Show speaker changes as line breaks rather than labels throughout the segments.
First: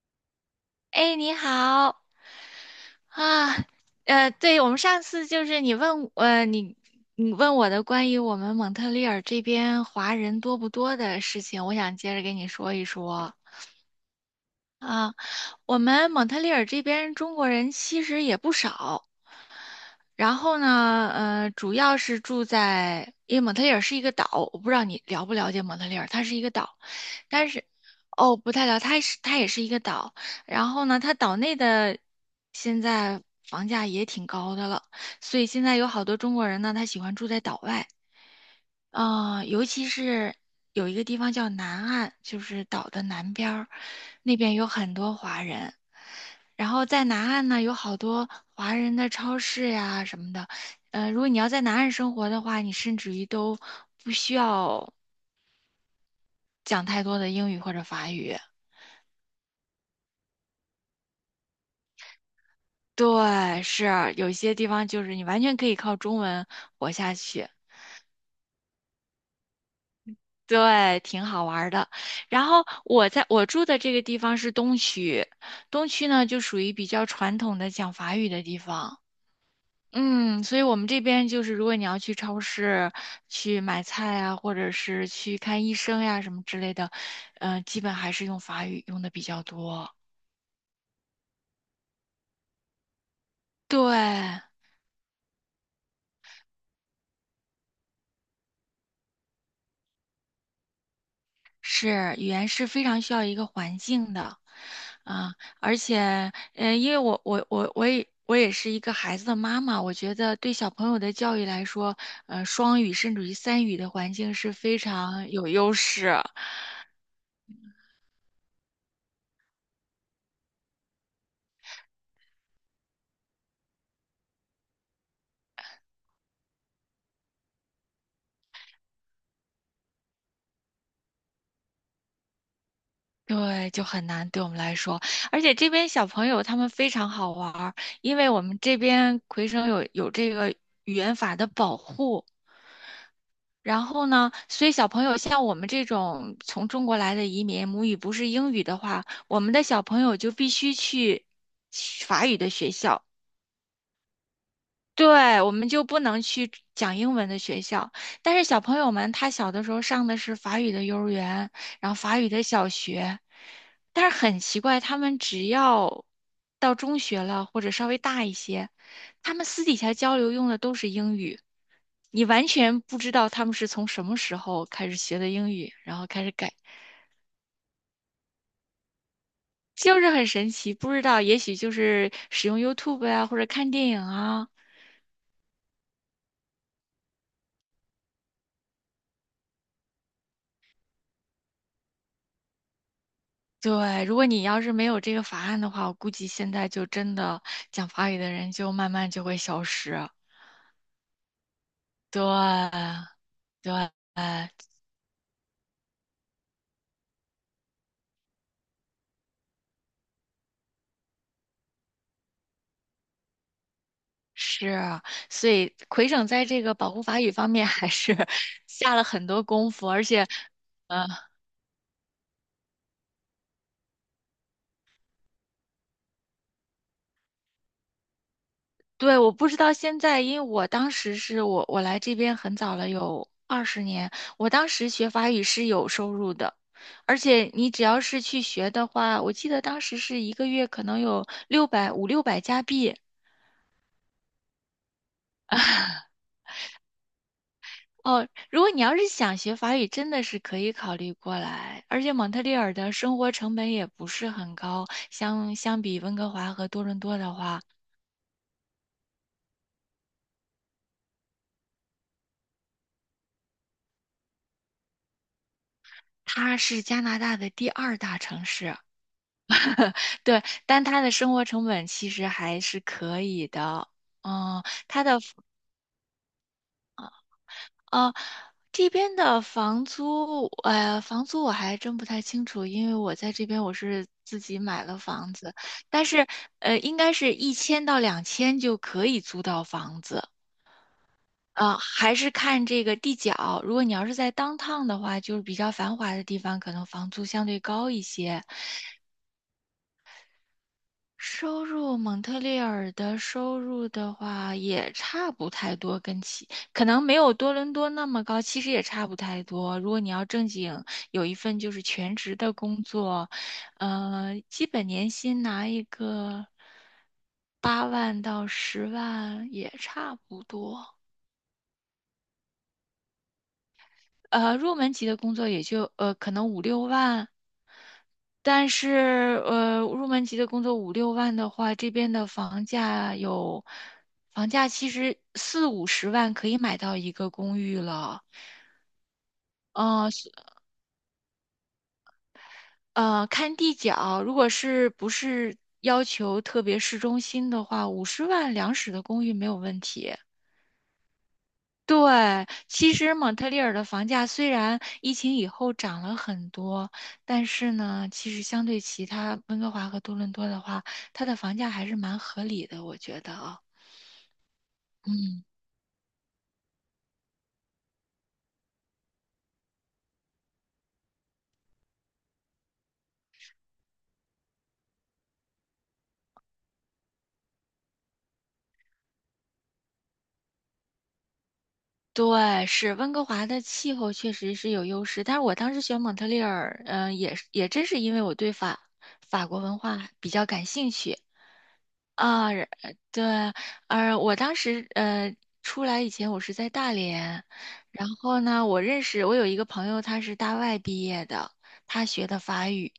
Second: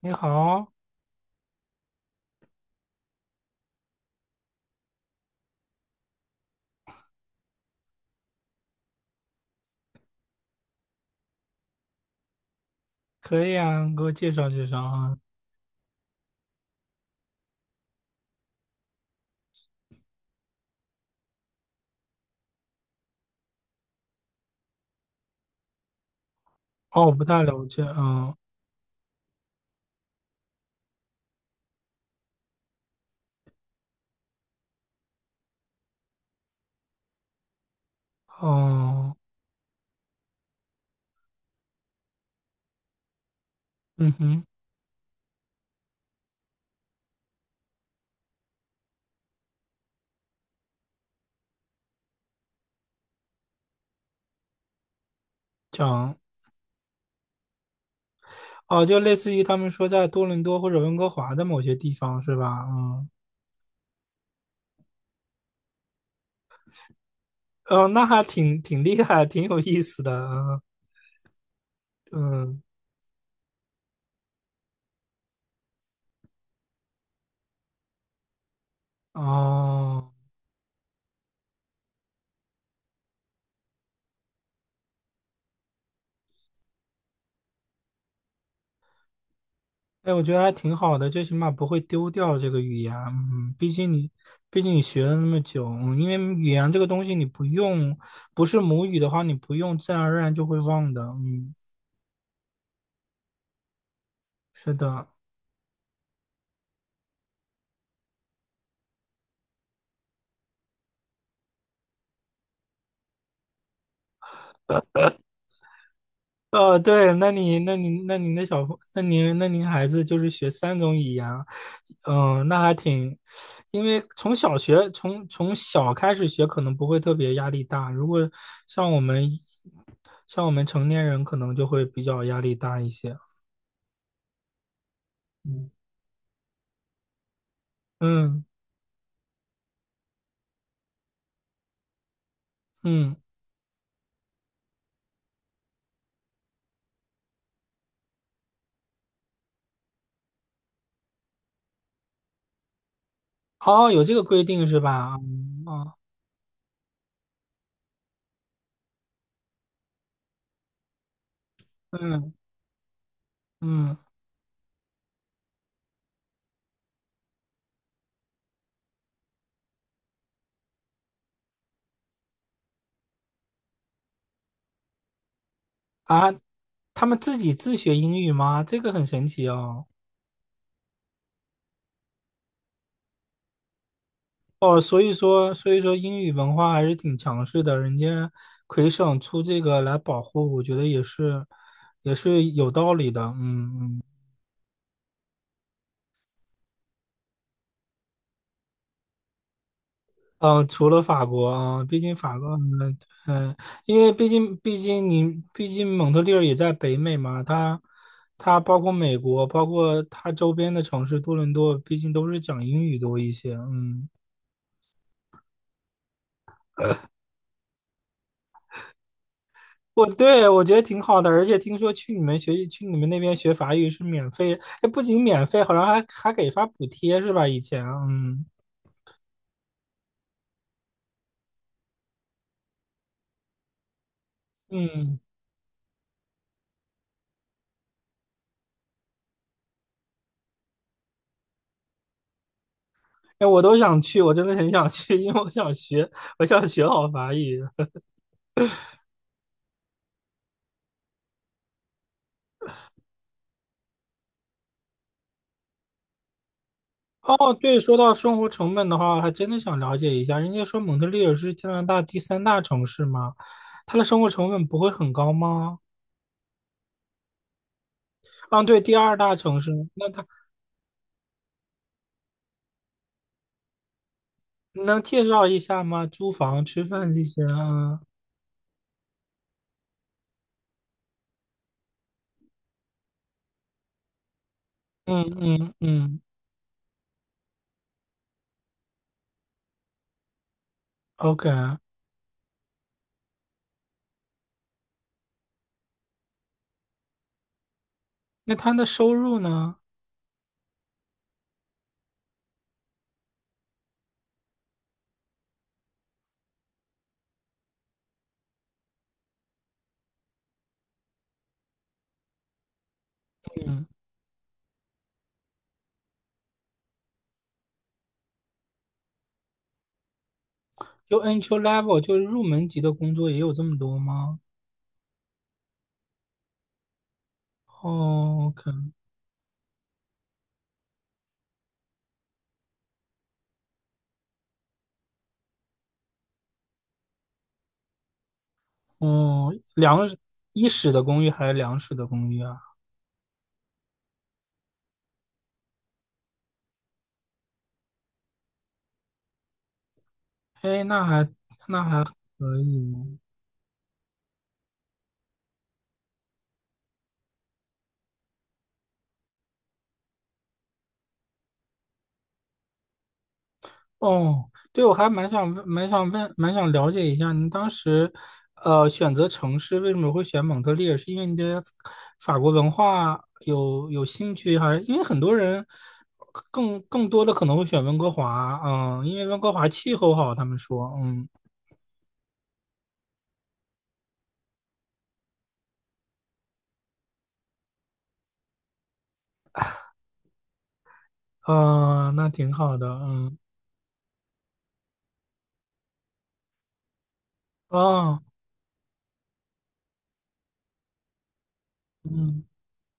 你好，
哎，你好啊。对，我们上次就是你问我的关于我们蒙特利尔这边华人多不多的事情，我想接着跟你说一说
可以啊，给我介绍介绍
啊。
啊。
我们蒙特利尔这边中国人其实也不少。然后呢，主要是住在，因为蒙特利尔是一个岛，我不知道你了不了解蒙特利尔，它是一个岛，
哦，我不太
但
了
是，
解，嗯，
哦，不太了，它也是一个岛。然后呢，它岛内的现在房价也挺高的了，所以现在有好多中国人呢，他喜欢住在岛外。
哦，
尤其是有一个地方叫南岸，就是岛的南边儿，
嗯
那
哼，
边有很多华人。然后在南岸呢，有好多华人的超市呀什么的。如果你要在南岸生活的话，你甚至于都不需要
讲，
讲太多的英语或者法语。
哦，就类似于他们说在多伦多或者温哥华的某些地方是吧？嗯，
对，是有些地方就是你完全可以靠中文活下去。
哦，那还挺厉害，挺有意思的，
对，挺好玩儿的。然
嗯，
后我住的这个地方是东区，东区呢就属于比较传统的讲法语的地方。
嗯，哦，
所以我们这边就是，如果你要去超市去买菜啊，或者是去看医生呀、什么之类的，基本还是用法语用的比较多。
哎，我觉得还挺好的，最起码不会丢掉这个语言，嗯，毕
对，
竟你，毕竟你学了那么久，因为语言这个东西你不用，不是母语的话，你不用，自然而然就会忘的，嗯，
是语言是非常需要一个环境的。
是的。
啊，而且，因为我也是一个孩子的妈妈，我觉得对小朋友的教育来说，双语甚至于三语的环境是非常有优势。
哦，对，那你、那你、那您的小朋，那您孩子就是学3种语言啊。嗯，那还挺，因为从小开始学，可能不会特别压力大。如果像我们成年人，可能就会比较压力大一些。
对，就很难对我们来说。而且这
嗯，
边小朋友他们非常好玩儿，因为我
嗯
们这边魁省有这个语言法的保护。
嗯，
然后呢，所以小朋友像我们这种从中国来的移民，母语不是英语的话，我们的小朋友就必须去法语的学校。
哦，有这个规定是吧？
对，我
嗯
们就
哦，
不能去讲英文的学校，但是小朋友们他小的时候上的是法语的幼儿园，然后法语
嗯
的小学。
嗯
但是很奇怪，他们只要到中学了或者稍微大一些，他们私底下交流用的都是英语。你完全不知道他们是从什么时候开始学的英语，然后开
啊，
始改。
他们自己自学英语吗？这个很神奇哦。
就是很神奇，不知道，也许就是使用 YouTube 啊，或者看电影啊。
哦，所以说英语文化还是挺强势的，人家魁省出这个来保护，我觉得也是，也是有道理的。嗯嗯
对，如果你要是没有这个法案的话，我估计现在就真的讲法语的人就慢慢就会消失。
嗯，除了法国啊，毕竟
对，
法国，嗯嗯，
对，
因为毕竟蒙特利尔也在北美嘛，它包括美国，包括它周边的城市多伦多，毕竟都是讲英语多一些。嗯
是，所以魁省在这个保护法语方面还是 下了很多功夫，而且。
我觉得挺
呃
好的，而且听说去你们那边学法语是免费，哎，不仅免费，好像还给发补贴是吧？以前，嗯
对，我不知道现在，因为我当时是我我来这边很早了，有二十年。我当时学
嗯，
法语是有收入的，而且你只要是去学的话，我记得当时是一个月可能有六百五六百加币。
哎，我都想去，我真的很想去，因为我想学好法语。
哦，如果你要是想学法语，真的是可以考虑过来。而且蒙特利尔的生活成本也不是很高，相比温哥华和多伦多的
哦，
话，
对，说到生活成本的话，还真的想了解一下。人家说蒙特利尔是加拿大第三大城市吗？它的生活成本不会很高吗？
它是加拿大的第二大城
啊，
市。
对，第二大城市，那它
对，但他的生活成本其实还是可以的。嗯，
能
他的
介绍一下吗？租房、吃饭这些啊？
呃这边的房租，房租我还真不太清楚，因为我在这边我是自己买了
嗯
房子。
嗯
但
嗯。
是应该是一千到两千就可以租到房子。
OK，
啊、还是看这个地角。如果你要是在 downtown 的话，就是比较繁华的地方，可能房租相对高一些。
那他的收入呢？
收入，蒙特利尔的收入的话也差不太多，可能没有多伦多那么高，其实也差不太多。如果你要正经有一份就是全职的工作，
嗯，
基本年薪拿一个8万到10万也差不多。
就 entry level 就是入门级的工作也有这么多吗？
入门级的工作也就可能五六万。
哦
但
，OK，
是，入门级的工作五六万的话，这边的房价有，房价其实四五十万可以买到一个公寓了。
哦，
嗯，是。
一室的公寓还是两室的公寓啊？
看地脚，如果是不是要求特别市中心的话，五十万两室的公寓没有问题。
哎，那还
对，
可
其
以。
实蒙特利尔的房价虽然疫情以后涨了很多，但是呢，其实相对其他温哥华和多伦多的话，它的房价还是蛮合理的，我觉得啊。
哦，对，我还
嗯，
蛮想了解一下，您当时，选择城市为什么会选蒙特利尔？是因为你对法国文化有兴趣，还是因为很多人更多的可能会选温哥华？嗯，因为温哥华气候好，他们说，嗯，
对，是温哥华的气候确实是有优势，但是我当时选蒙特利尔，也真是因为我对法国文化比较感兴趣。
嗯，那挺
啊，然
好的，
对，
嗯，
我当时出来以前我是在大连。然
啊、
后呢，我认识我有一个朋友，他是大外毕业的，他学的法语。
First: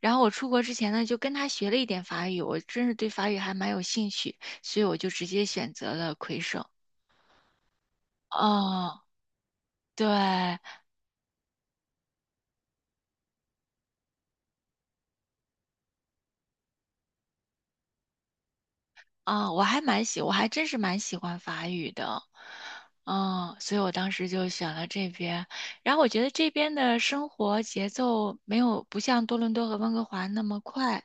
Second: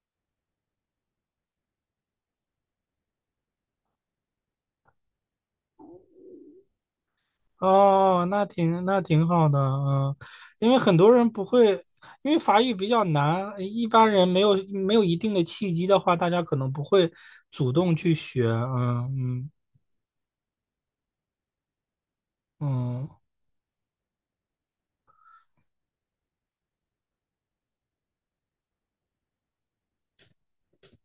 然后我出国之前呢，就跟他学了一点法语，我真是对法语还蛮有兴趣，所以我就直接选择了魁省。
哦，那挺那
哦，
挺好的，
对。
嗯，因为很多人不会，因为法语比较难，一般人没有一定的契机的话，大家可能不会主动去学，嗯嗯
我还真是蛮喜欢法语的。
嗯，
嗯，所以我当时就选了这边。然后我觉得这边的生活节奏没有不像多伦多和温哥华那么快，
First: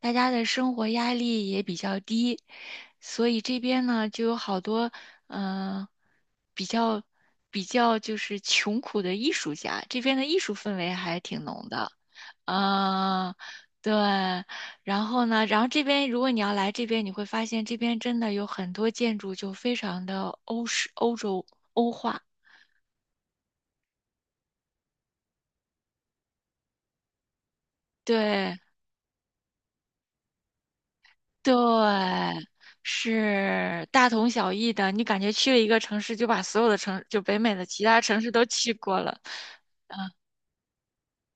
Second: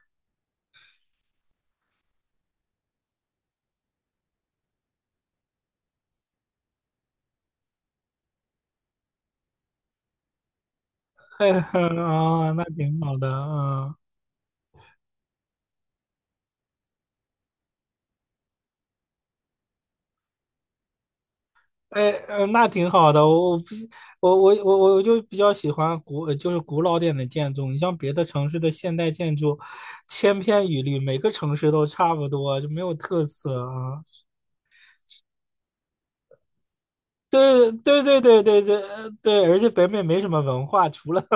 大家的生活压力也比较低，所以这边呢就有好多嗯、呃比较比较就是穷苦的艺术家，这边的艺术氛围还挺
嘿
浓
嘿，
的。
啊，那挺好的，
嗯、对。
嗯，
然后呢，然后这边如果你要来这边，你会发现这边真的有很多建筑就非常的欧式、欧洲、欧
哎，
化。
那挺好的，我我不喜我我我我就比较喜欢古就是古老点的建筑，你像别的城
对
市的现代建筑，千篇一律，每个
对，
城市都差不多，就没有特色
是
啊，嗯
大同小异的。你感觉去了一个城市，就北美的
对
其他
对对
城市
对
都
对
去
对
过了。
对，而且北美没什么文化，除了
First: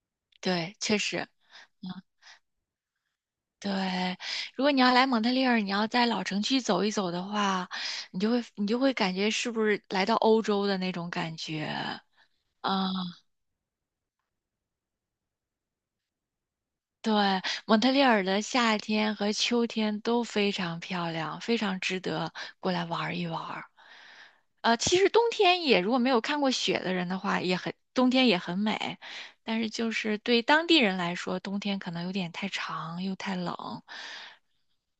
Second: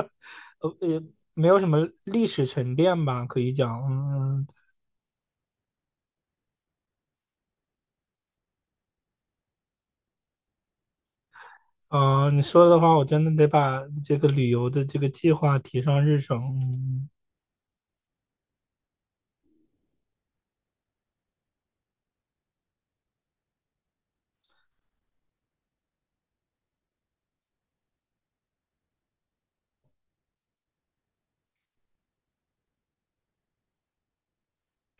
呃
对，确
呃，
实。
没有什么
嗯，
历史沉淀吧，可以讲，
对。
嗯
如果你要来蒙特利尔，你要在老城区走一走的话，你就会感觉是不是来到欧洲的那种感觉。
嗯、你说的
嗯
话，我真的得把这个旅游的这个计划提上日程。嗯，
对，蒙特利尔的夏天和秋天都非常漂亮，非常值得过来玩儿一玩儿。其实冬天也，如果没有看过雪的人的话，也很，冬天也很美。但是就是对当地人来说，冬天可能有点太长又太冷，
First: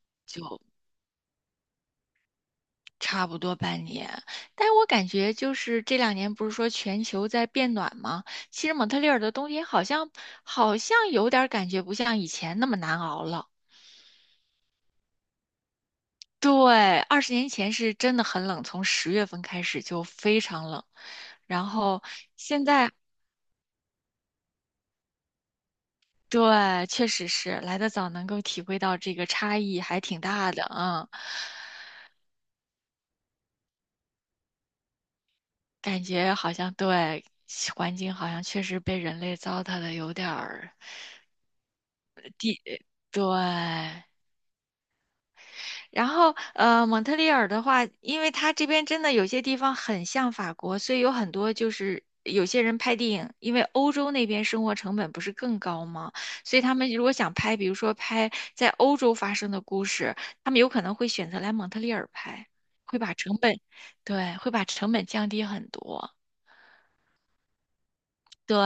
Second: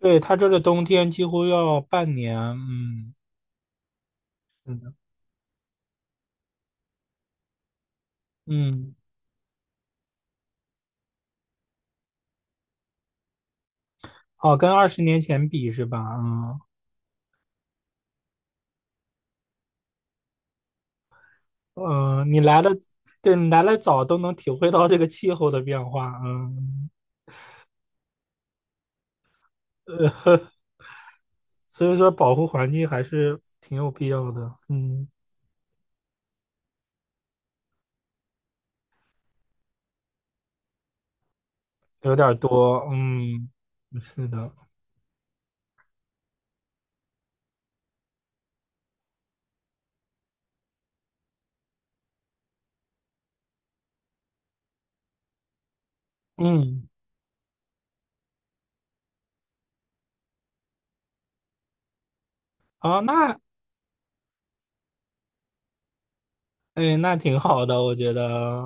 对，他这个冬天几乎要半年，嗯
差不多半年。但是我感觉就是这两年不是说全球在变暖吗？其实蒙
嗯，
特利尔的冬天好像有点儿感觉不像以前那么难熬了。
哦，跟20年前比是吧？嗯
对，20年前是真的很冷，从10月份开始就非常冷。然后
嗯、你来
现
的，
在，
对你来的早，都能体会到这个气候的变化，
对，
嗯，
确实是来的早，能够体会到这个差异还挺大的。嗯，
所以说保护环境还是挺有必要的，嗯。
感觉好像对，环境好像确实被人类糟蹋的有点儿。
有点儿多，嗯，
对，
是的，
然后，蒙特利尔的话，因为它这边真的有些地方很像法国，所以有很多就是有些人拍电影，因为欧洲那边生活成本不是更高吗？所以他
嗯，
们如果想拍，比如说拍在欧洲发生的故事，他们有可能会选择来蒙特利尔拍，会
哦，
把成
那，
本，对，会把成本降低很多。
哎，那挺好的，我觉得，
对，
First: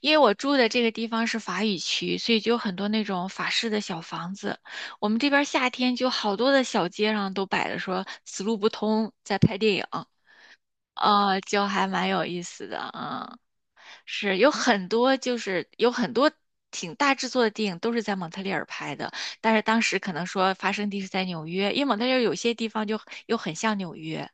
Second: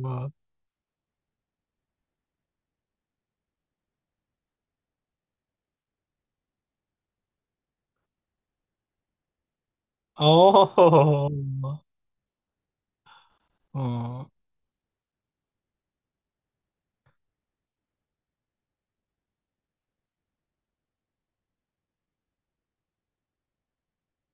因为我住的这个地方是法语区，所以就有很多那种法式的小房子。我们这边儿夏天就好多的小街上都摆着说“死路不通”在拍电影，
哦，
就还蛮有意思的。嗯，
嗯，
是有很多挺大制作的电影都是在蒙特利尔拍的，但是当时可能说发生地是在纽约，因为蒙特利尔有些地方就又很像纽约，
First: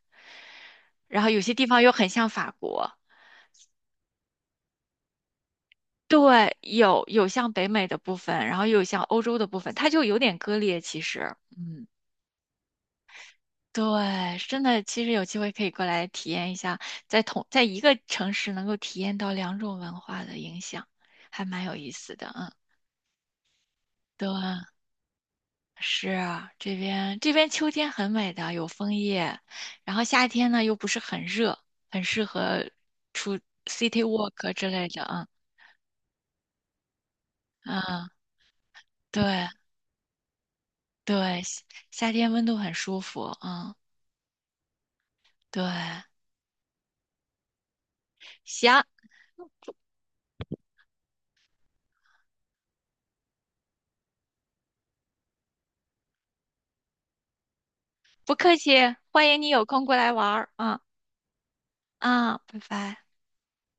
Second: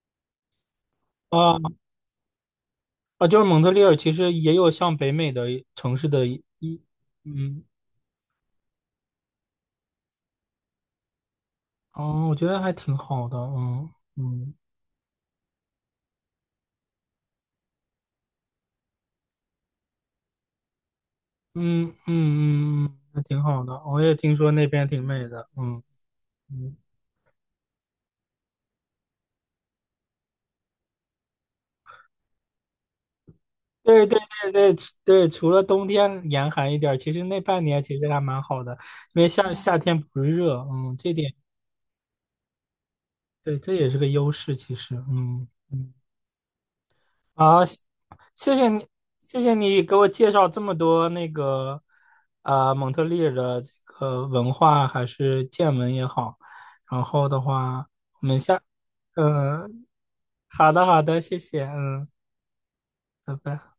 然后有些
啊
地方又很像法国。
啊，就是蒙特利尔其实也有像北美的城市的一，
对，
一
有像
嗯，
北美的部分，然后又有像欧洲的部分，它就有点割裂。其实，嗯，
哦，我觉得还挺好的，嗯
对，
嗯
真的，其实有机会可以过来体验一下，在一个城市能够体验到两种文化的影响，还蛮有意
嗯
思的。嗯，
嗯嗯，还挺好的，我也
对，
听说那边挺美的，嗯
是啊
嗯。
这边秋天很美的，有枫叶，然后夏天呢又不是很热，很适合出 city
对对
walk 之
对对
类的。嗯
对，除了冬天严寒一点儿，其实那半年其实
嗯，
还蛮好的，因
对
为夏天不热，嗯，这点
对，夏天温度很舒服。
对，这
嗯。
也是个优势，其实，嗯
对，
嗯，好，谢谢
行，
你，谢谢你给我介绍这么多那个啊、蒙特利尔的这个文化还是见闻也好，然后的话，
不客气，欢迎你有空
嗯，
过来玩儿
好
啊
的好的，谢谢，嗯，
啊，拜拜。
拜拜。